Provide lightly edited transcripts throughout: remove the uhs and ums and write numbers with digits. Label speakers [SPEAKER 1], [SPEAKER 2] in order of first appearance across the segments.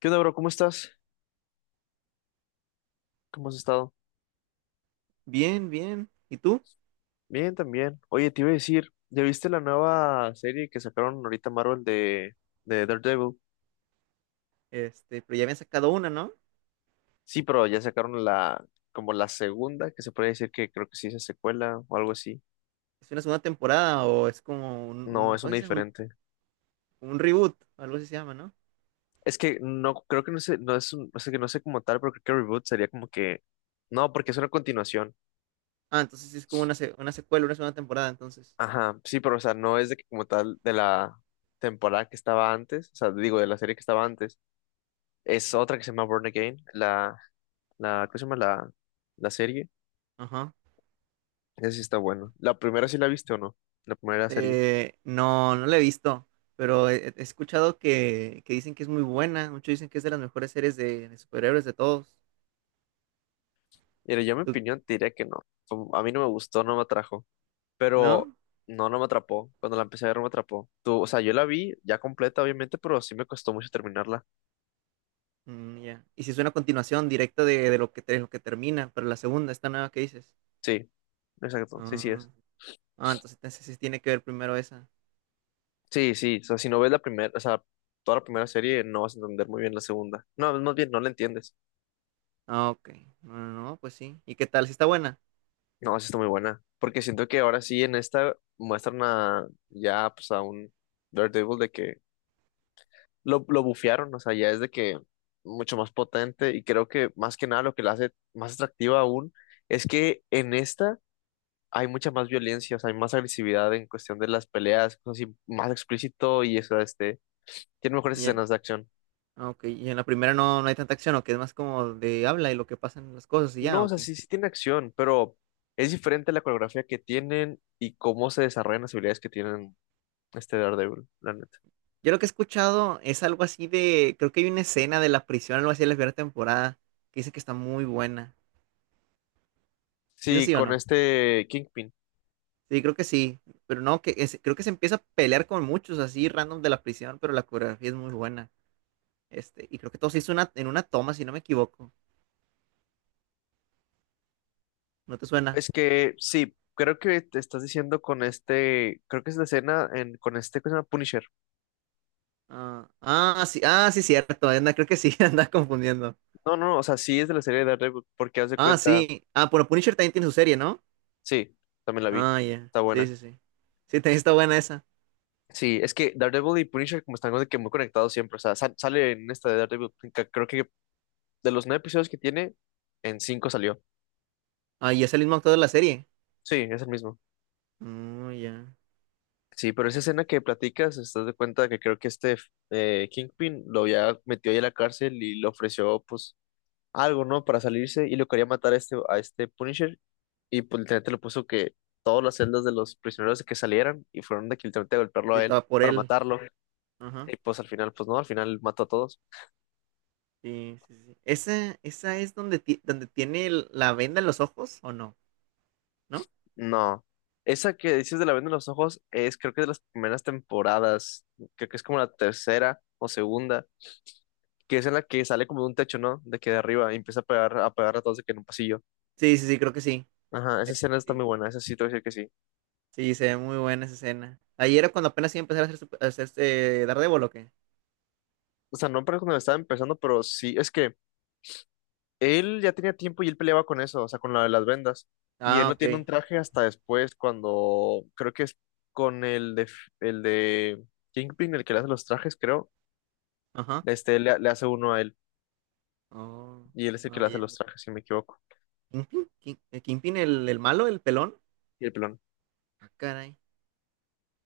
[SPEAKER 1] ¿Qué onda, bro? ¿Cómo estás? ¿Cómo has estado?
[SPEAKER 2] Bien, bien. ¿Y tú?
[SPEAKER 1] Bien, también. Oye, te iba a decir, ¿ya viste la nueva serie que sacaron ahorita Marvel de Daredevil?
[SPEAKER 2] Pero ya habían sacado una, ¿no?
[SPEAKER 1] Sí, pero ya sacaron como la segunda, que se puede decir que creo que sí es secuela o algo así.
[SPEAKER 2] ¿Es una segunda temporada o es como
[SPEAKER 1] No, es
[SPEAKER 2] ¿cómo se
[SPEAKER 1] una
[SPEAKER 2] dice?
[SPEAKER 1] diferente.
[SPEAKER 2] Un reboot, algo así se llama, ¿no?
[SPEAKER 1] Es que no, creo que no sé, no es un, o sea, que no sé como tal, pero creo que reboot sería como que no, porque es una continuación.
[SPEAKER 2] Ah, entonces sí es como una secuela, una segunda temporada, entonces.
[SPEAKER 1] Ajá, sí, pero o sea, no es de que como tal de la temporada que estaba antes, o sea, digo, de la serie que estaba antes. Es otra que se llama Born Again, ¿cómo se llama? La serie.
[SPEAKER 2] Ajá.
[SPEAKER 1] Esa sí está buena. ¿La primera sí la viste o no? La primera serie.
[SPEAKER 2] No, no la he visto, pero he escuchado que dicen que es muy buena. Muchos dicen que es de las mejores series de superhéroes de todos.
[SPEAKER 1] Mira, yo en mi
[SPEAKER 2] ¿Tú-
[SPEAKER 1] opinión te diría que no. A mí no me gustó, no me atrajo. Pero
[SPEAKER 2] ¿No?
[SPEAKER 1] no, no me atrapó. Cuando la empecé a ver no me atrapó. Tú, o sea, yo la vi ya completa, obviamente, pero sí me costó mucho terminarla.
[SPEAKER 2] Mm, ya. Y si es una continuación directa de lo lo que termina, pero la segunda, esta nueva que dices.
[SPEAKER 1] Sí, exacto. Sí, sí
[SPEAKER 2] Ah,
[SPEAKER 1] es.
[SPEAKER 2] ah, entonces, entonces sí tiene que ver primero esa.
[SPEAKER 1] Sí, sí. O sea, si no ves la primera, o sea, toda la primera serie, no vas a entender muy bien la segunda. No, más bien, no la entiendes.
[SPEAKER 2] Ah, ok. No, no, no, pues sí. ¿Y qué tal? ¿Si está buena?
[SPEAKER 1] No, sí está muy buena. Porque siento que ahora sí en esta muestran a, ya, pues a un... Daredevil de que lo bufearon, o sea, ya es de que mucho más potente, y creo que más que nada lo que la hace más atractiva aún es que en esta hay mucha más violencia, o sea, hay más agresividad en cuestión de las peleas, cosas así, más explícito y eso, tiene mejores
[SPEAKER 2] Y en,
[SPEAKER 1] escenas de acción.
[SPEAKER 2] ah, ok. Y en la primera no, no hay tanta acción, o que es más como de habla y lo que pasan las cosas y
[SPEAKER 1] No,
[SPEAKER 2] ya,
[SPEAKER 1] o sea,
[SPEAKER 2] ok.
[SPEAKER 1] sí, sí tiene acción, pero es diferente la coreografía que tienen y cómo se desarrollan las habilidades que tienen este Daredevil, la neta.
[SPEAKER 2] Yo lo que he escuchado es algo así de, creo que hay una escena de la prisión, algo así de la primera temporada, que dice que está muy buena. ¿Sí es
[SPEAKER 1] Sí,
[SPEAKER 2] así o
[SPEAKER 1] con
[SPEAKER 2] no?
[SPEAKER 1] este Kingpin.
[SPEAKER 2] Sí, creo que sí. Pero no, creo que se empieza a pelear con muchos así random de la prisión, pero la coreografía es muy buena. Y creo que todo se hizo en una toma, si no me equivoco. ¿No te suena?
[SPEAKER 1] Es que sí, creo que te estás diciendo con este, creo que es la escena en, con este que se llama Punisher.
[SPEAKER 2] Sí, ah, sí, cierto. Anda, creo que sí, anda confundiendo.
[SPEAKER 1] No, no, no, o sea, sí es de la serie de Daredevil, porque haz de
[SPEAKER 2] Ah,
[SPEAKER 1] cuenta,
[SPEAKER 2] sí. Ah, bueno, Punisher también tiene su serie, ¿no?
[SPEAKER 1] sí, también la vi,
[SPEAKER 2] Ah, ya.
[SPEAKER 1] está
[SPEAKER 2] Sí,
[SPEAKER 1] buena.
[SPEAKER 2] sí, sí. Sí, también está buena esa.
[SPEAKER 1] Sí, es que Daredevil y Punisher como están como de que muy conectados siempre, o sea, sale en esta de Daredevil, creo que de los nueve episodios que tiene, en cinco salió.
[SPEAKER 2] Ah, y es el mismo actor de la serie.
[SPEAKER 1] Sí, es el mismo.
[SPEAKER 2] Ah, ya.
[SPEAKER 1] Sí, pero
[SPEAKER 2] No,
[SPEAKER 1] esa
[SPEAKER 2] pues,
[SPEAKER 1] escena que platicas, estás de cuenta que creo que Kingpin lo había metido ahí a la cárcel y le ofreció, pues, algo, ¿no? Para salirse, y lo quería matar a este Punisher, y pues literalmente le puso que todas las celdas de los prisioneros que salieran, y fueron de que literalmente a golpearlo
[SPEAKER 2] sí,
[SPEAKER 1] a él
[SPEAKER 2] estaba por
[SPEAKER 1] para
[SPEAKER 2] él.
[SPEAKER 1] matarlo,
[SPEAKER 2] Ajá.
[SPEAKER 1] y pues al final, pues no, al final mató a todos.
[SPEAKER 2] Sí, sí, sí. ¿Esa, esa es donde, donde tiene la venda en los ojos o no? ¿No?
[SPEAKER 1] No. Esa que dices de la venda en los ojos es creo que es de las primeras temporadas, creo que es como la tercera o segunda, que es en la que sale como de un techo, ¿no? De que de arriba y empieza a pegar a todos de que en un pasillo.
[SPEAKER 2] Sí, sí, sí, creo que sí.
[SPEAKER 1] Ajá, esa escena está muy
[SPEAKER 2] Sí.
[SPEAKER 1] buena, esa sí te voy a decir que sí.
[SPEAKER 2] Sí, se ve muy buena esa escena. Ahí era cuando apenas iba a empezar a hacer, a hacer este Daredevil, ¿o qué?
[SPEAKER 1] O sea, no para cuando la estaba empezando, pero sí, es que él ya tenía tiempo y él peleaba con eso, o sea, con la de las vendas. Y él
[SPEAKER 2] Ah,
[SPEAKER 1] no tiene un
[SPEAKER 2] ok.
[SPEAKER 1] traje hasta después, cuando creo que es con el de Kingpin, el que le hace los trajes, creo.
[SPEAKER 2] Ajá.
[SPEAKER 1] Este le hace uno a él.
[SPEAKER 2] Oh,
[SPEAKER 1] Y él es el que
[SPEAKER 2] ah,
[SPEAKER 1] le hace
[SPEAKER 2] ya.
[SPEAKER 1] los trajes, si no me equivoco.
[SPEAKER 2] ¿Kingpin? ¿Kingpin el malo, el pelón?
[SPEAKER 1] Y el pelón.
[SPEAKER 2] Ah, caray.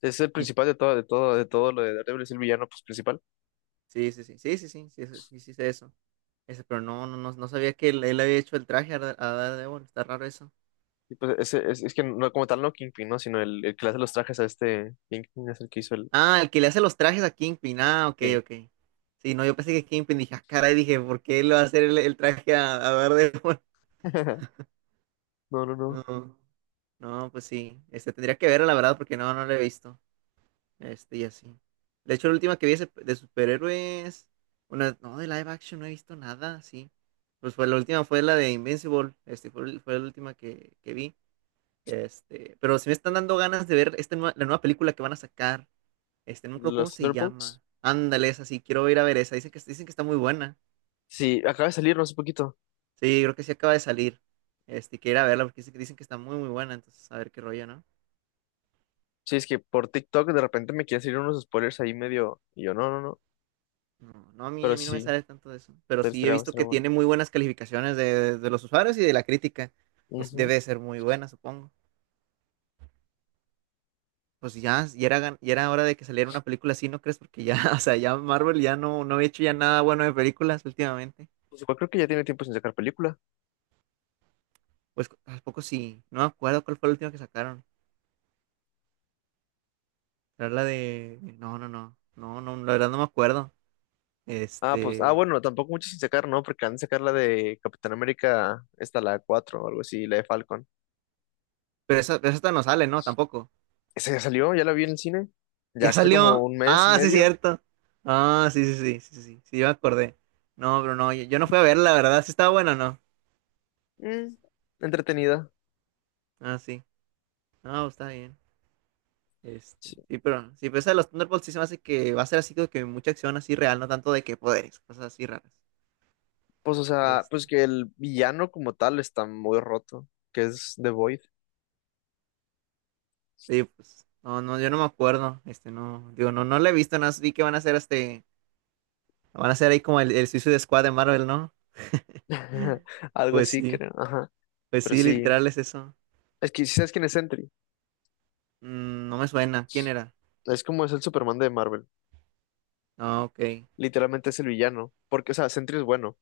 [SPEAKER 1] Es el
[SPEAKER 2] ¿Y,
[SPEAKER 1] principal de todo, de todo, de todo lo de Daredevil, es el villano pues, principal.
[SPEAKER 2] sí, sí, sí, sí, sí, sí, sí, sí, sí, sí sé eso. Ese, pero no, no, no, no sabía que él había hecho el traje a, a Daredevil, está raro eso.
[SPEAKER 1] Y pues ese, es que no, como tal no Kingpin, ¿no? Sino el que le hace los trajes a este Kingpin es el que hizo el.
[SPEAKER 2] Ah, el que le hace los trajes a Kingpin, ah, ok,
[SPEAKER 1] Sí.
[SPEAKER 2] ok. Sí, no, yo pensé que Kingpin, dije, ah, caray, dije, ¿por qué él va a hacer el traje a Daredevil?
[SPEAKER 1] No, no, no.
[SPEAKER 2] No, no, pues sí, tendría que verlo, la verdad, porque no, no lo he visto, y así. De hecho, la última que vi de superhéroes, una, no, de live action no he visto nada, sí. Pues fue la última, fue la de Invincible, fue la última que vi. Pero si me están dando ganas de ver esta la nueva película que van a sacar. No creo cómo
[SPEAKER 1] Los
[SPEAKER 2] se
[SPEAKER 1] Thunderbolts.
[SPEAKER 2] llama. Ándale, esa sí, quiero ir a ver esa. Dicen que está muy buena.
[SPEAKER 1] Sí, acaba de salir, no hace poquito.
[SPEAKER 2] Sí, creo que sí acaba de salir. Quiero ir a verla porque dicen que está muy, muy buena. Entonces, a ver qué rollo, ¿no?
[SPEAKER 1] Sí, es que por TikTok de repente me quieren salir unos spoilers ahí medio. Y yo, no, no, no.
[SPEAKER 2] No, no,
[SPEAKER 1] Pero
[SPEAKER 2] a mí no me
[SPEAKER 1] sí,
[SPEAKER 2] sale tanto de eso. Pero
[SPEAKER 1] te
[SPEAKER 2] sí he
[SPEAKER 1] estaría
[SPEAKER 2] visto
[SPEAKER 1] bastante
[SPEAKER 2] que
[SPEAKER 1] bueno.
[SPEAKER 2] tiene muy buenas calificaciones de los usuarios y de la crítica. Pues
[SPEAKER 1] Ujú.
[SPEAKER 2] debe de ser muy buena, supongo. Pues ya era hora de que saliera una película así, ¿no crees? Porque ya, o sea, ya Marvel ya no, no había hecho ya nada bueno de películas últimamente.
[SPEAKER 1] Pues igual creo que ya tiene tiempo sin sacar película.
[SPEAKER 2] Pues tampoco sí. No me acuerdo cuál fue la última que sacaron. Era la de. No, no, no. No, no, la verdad no me acuerdo.
[SPEAKER 1] Ah, pues, ah,
[SPEAKER 2] Este.
[SPEAKER 1] bueno, tampoco mucho sin sacar, ¿no? Porque han de sacar la de Capitán América, esta, la 4 o algo así, la de Falcon.
[SPEAKER 2] Pero esa, pero esta no sale, ¿no? Tampoco.
[SPEAKER 1] Esa ya salió, ya la vi en el cine. Ya
[SPEAKER 2] Ya
[SPEAKER 1] hace como
[SPEAKER 2] salió.
[SPEAKER 1] un mes y
[SPEAKER 2] Ah, sí,
[SPEAKER 1] medio.
[SPEAKER 2] cierto. Ah, sí, sí, sí, sí, sí, sí, sí, yo me acordé. No, pero no, yo no fui a verla, la verdad. Sí estaba buena o no.
[SPEAKER 1] Mm, entretenida.
[SPEAKER 2] Ah, sí. No, está bien.
[SPEAKER 1] Sí.
[SPEAKER 2] Pero esa de los Thunderbolts sí se me hace que va a ser así como que mucha acción así real, no tanto de que poderes, cosas así raras.
[SPEAKER 1] Pues, o sea,
[SPEAKER 2] Este,
[SPEAKER 1] pues que el villano como tal está muy roto, que es The Void.
[SPEAKER 2] Sí, pues, no, no, yo no me acuerdo, digo, no, no la he visto, no vi que van a hacer van a hacer ahí como el Suicide Squad de Marvel, ¿no?
[SPEAKER 1] Algo
[SPEAKER 2] Pues
[SPEAKER 1] así,
[SPEAKER 2] sí,
[SPEAKER 1] creo. Ajá.
[SPEAKER 2] pues
[SPEAKER 1] Pero
[SPEAKER 2] sí,
[SPEAKER 1] sí.
[SPEAKER 2] literal es eso.
[SPEAKER 1] Es que, ¿sabes quién es Sentry?
[SPEAKER 2] Mm, no me suena, ¿quién era?
[SPEAKER 1] Es como es el Superman de Marvel.
[SPEAKER 2] Ah, ok.
[SPEAKER 1] Literalmente es el villano. Porque, o sea, Sentry es bueno,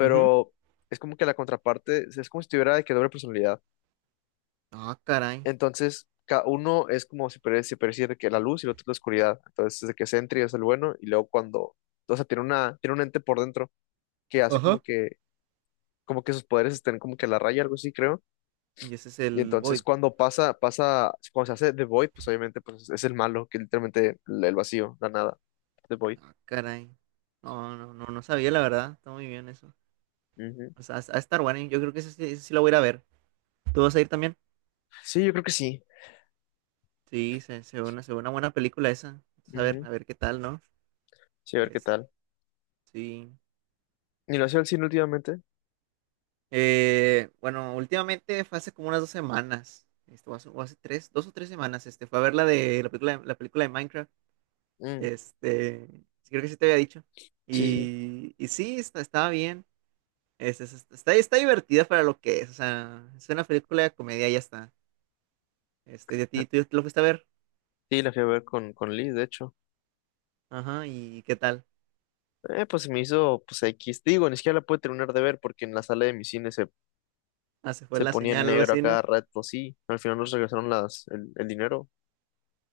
[SPEAKER 2] Ujú.
[SPEAKER 1] es como que la contraparte, es como si tuviera de que doble personalidad.
[SPEAKER 2] Ah, caray.
[SPEAKER 1] Entonces, cada uno es como si pareciera de que la luz y el otro es la oscuridad. Entonces, es de que Sentry es el bueno, y luego cuando, o sea, tiene un ente por dentro que hace
[SPEAKER 2] Ajá.
[SPEAKER 1] como que sus poderes estén como que a la raya, algo así, creo.
[SPEAKER 2] Y ese es
[SPEAKER 1] Y
[SPEAKER 2] el
[SPEAKER 1] entonces
[SPEAKER 2] Void.
[SPEAKER 1] cuando cuando se hace The Void, pues obviamente pues, es el malo, que literalmente el vacío, la nada, The Void.
[SPEAKER 2] Ah, caray. No, no, no, no sabía la verdad, está muy bien eso.
[SPEAKER 1] Ujú.
[SPEAKER 2] O sea, a estar bueno, yo creo que ese sí lo voy a ir a ver. ¿Tú vas a ir también?
[SPEAKER 1] Sí, yo creo que sí.
[SPEAKER 2] Sí, se ve se ve una buena película esa. Entonces,
[SPEAKER 1] Ujú.
[SPEAKER 2] a ver qué tal, ¿no?
[SPEAKER 1] Sí, a ver qué
[SPEAKER 2] Este,
[SPEAKER 1] tal.
[SPEAKER 2] sí.
[SPEAKER 1] ¿Y lo hacía al cine últimamente?
[SPEAKER 2] Bueno, últimamente fue hace como unas dos semanas, o hace tres, dos o tres semanas, fue a ver la de la película de Minecraft,
[SPEAKER 1] Mm,
[SPEAKER 2] este, sí, creo que sí te había dicho,
[SPEAKER 1] sí, sí. Sí,
[SPEAKER 2] y sí, estaba bien, está, está divertida para lo que es, o sea, es una película de comedia, y ya está, tú lo fuiste a ver,
[SPEAKER 1] sí, la fui a ver con Liz, de hecho.
[SPEAKER 2] ajá, y qué tal,
[SPEAKER 1] Pues se me hizo, pues X. Digo, ni siquiera la pude terminar de ver porque en la sala de mi cine
[SPEAKER 2] ah, se fue
[SPEAKER 1] se
[SPEAKER 2] la
[SPEAKER 1] ponía en
[SPEAKER 2] señal, algo
[SPEAKER 1] negro a
[SPEAKER 2] así,
[SPEAKER 1] cada
[SPEAKER 2] ¿no?
[SPEAKER 1] rato. Sí, al final nos regresaron el dinero.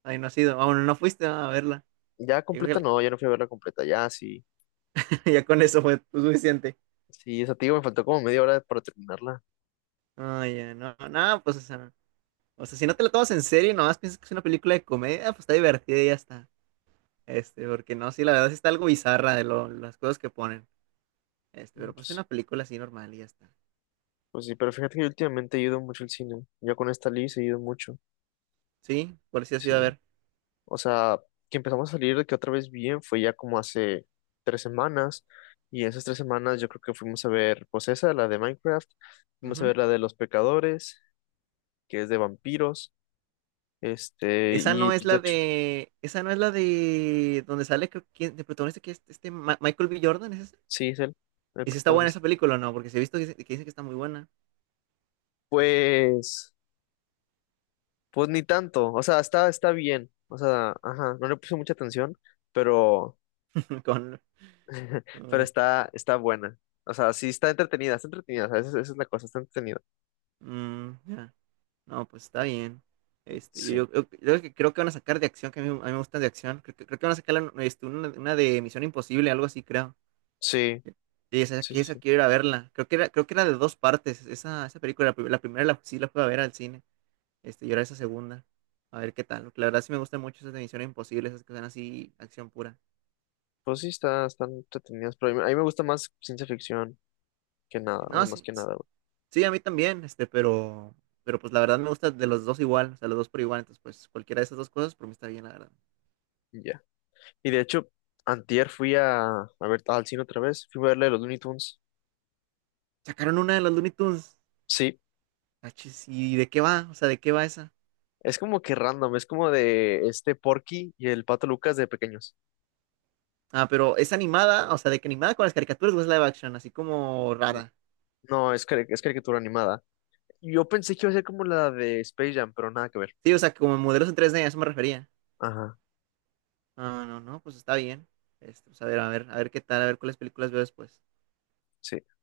[SPEAKER 2] Ay, no has ido, ah, bueno, no fuiste a verla.
[SPEAKER 1] Ya
[SPEAKER 2] Yo creo que
[SPEAKER 1] completa, no, ya no fui a verla completa. Ya, sí.
[SPEAKER 2] ya con eso fue suficiente,
[SPEAKER 1] Sí, esa, te digo, me faltó como media hora para terminarla.
[SPEAKER 2] ay, ya, no, no, pues, o sea. O sea, si no te la tomas en serio y nomás piensas que es una película de comedia, pues está divertida y ya está. Porque no, sí, la verdad sí está algo bizarra de las cosas que ponen. Pero
[SPEAKER 1] Mm,
[SPEAKER 2] pues
[SPEAKER 1] pues
[SPEAKER 2] es
[SPEAKER 1] sí,
[SPEAKER 2] una película así normal y ya está.
[SPEAKER 1] pues sí, pero fíjate que yo últimamente he ido mucho al cine. Yo con esta Liz he ido mucho.
[SPEAKER 2] Sí, por si has
[SPEAKER 1] Sí.
[SPEAKER 2] ido a ver.
[SPEAKER 1] O sea, que empezamos a salir de que otra vez bien fue ya como hace 3 semanas. Y esas 3 semanas yo creo que fuimos a ver, pues esa, la de Minecraft. Fuimos a
[SPEAKER 2] Ujú.
[SPEAKER 1] ver la de Los Pecadores, que es de vampiros. Este,
[SPEAKER 2] Esa
[SPEAKER 1] y
[SPEAKER 2] no es
[SPEAKER 1] pues de
[SPEAKER 2] la
[SPEAKER 1] hecho,
[SPEAKER 2] de. Esa no es la de. Donde sale, creo que de protagonista que es este Michael B. Jordan, ¿es esa?
[SPEAKER 1] sí, es él, el
[SPEAKER 2] ¿Y si está buena esa
[SPEAKER 1] protagonista.
[SPEAKER 2] película o no? Porque si he visto que dicen que está muy buena.
[SPEAKER 1] Pues, pues ni tanto. O sea, está, está bien. O sea, ajá, no le puse mucha atención, pero,
[SPEAKER 2] Con.
[SPEAKER 1] pero
[SPEAKER 2] Con-
[SPEAKER 1] está, está buena. O sea, sí está entretenida, está entretenida. O sea, esa es la cosa, está entretenida.
[SPEAKER 2] mm, ya. No, pues está bien.
[SPEAKER 1] Sí,
[SPEAKER 2] Yo creo que van a sacar de acción, que a mí me gustan de acción. Que creo que van a sacar una de Misión Imposible, algo así, creo.
[SPEAKER 1] sí,
[SPEAKER 2] Y esa,
[SPEAKER 1] sí,
[SPEAKER 2] que esa
[SPEAKER 1] sí.
[SPEAKER 2] quiero ir a verla. Creo que era de dos partes. Esa película, la primera sí la fui a ver al cine. Y ahora esa segunda. A ver qué tal, porque la verdad sí me gustan mucho esas de Misión Imposible, esas que son así, acción pura.
[SPEAKER 1] Pues sí, está, están entretenidas, pero a mí me gusta más ciencia ficción que nada, o sea,
[SPEAKER 2] No,
[SPEAKER 1] más que nada, güey.
[SPEAKER 2] sí, a mí también, pero pues la verdad me gusta de los dos igual, o sea, los dos por igual. Entonces, pues cualquiera de esas dos cosas, por mí está bien, la verdad.
[SPEAKER 1] Y ya. Y de hecho, antier fui a ver al cine otra vez, fui a verle los Looney Tunes.
[SPEAKER 2] Sacaron una de los Looney Tunes.
[SPEAKER 1] Sí,
[SPEAKER 2] Ah, chis, ¿y de qué va? O sea, ¿de qué va esa?
[SPEAKER 1] es como que random, es como de este Porky y el Pato Lucas de pequeños.
[SPEAKER 2] Ah, pero es animada, o sea, de que animada con las caricaturas o es live action, así como rara.
[SPEAKER 1] No, es, cari- Es caricatura animada. Yo pensé que iba a ser como la de Space Jam, pero nada que ver.
[SPEAKER 2] Sí, o sea, como modelos en 3D, a eso me refería.
[SPEAKER 1] Ajá,
[SPEAKER 2] Ah, no, no, pues está bien. Pues a ver qué tal, a ver cuáles películas veo después.
[SPEAKER 1] sí.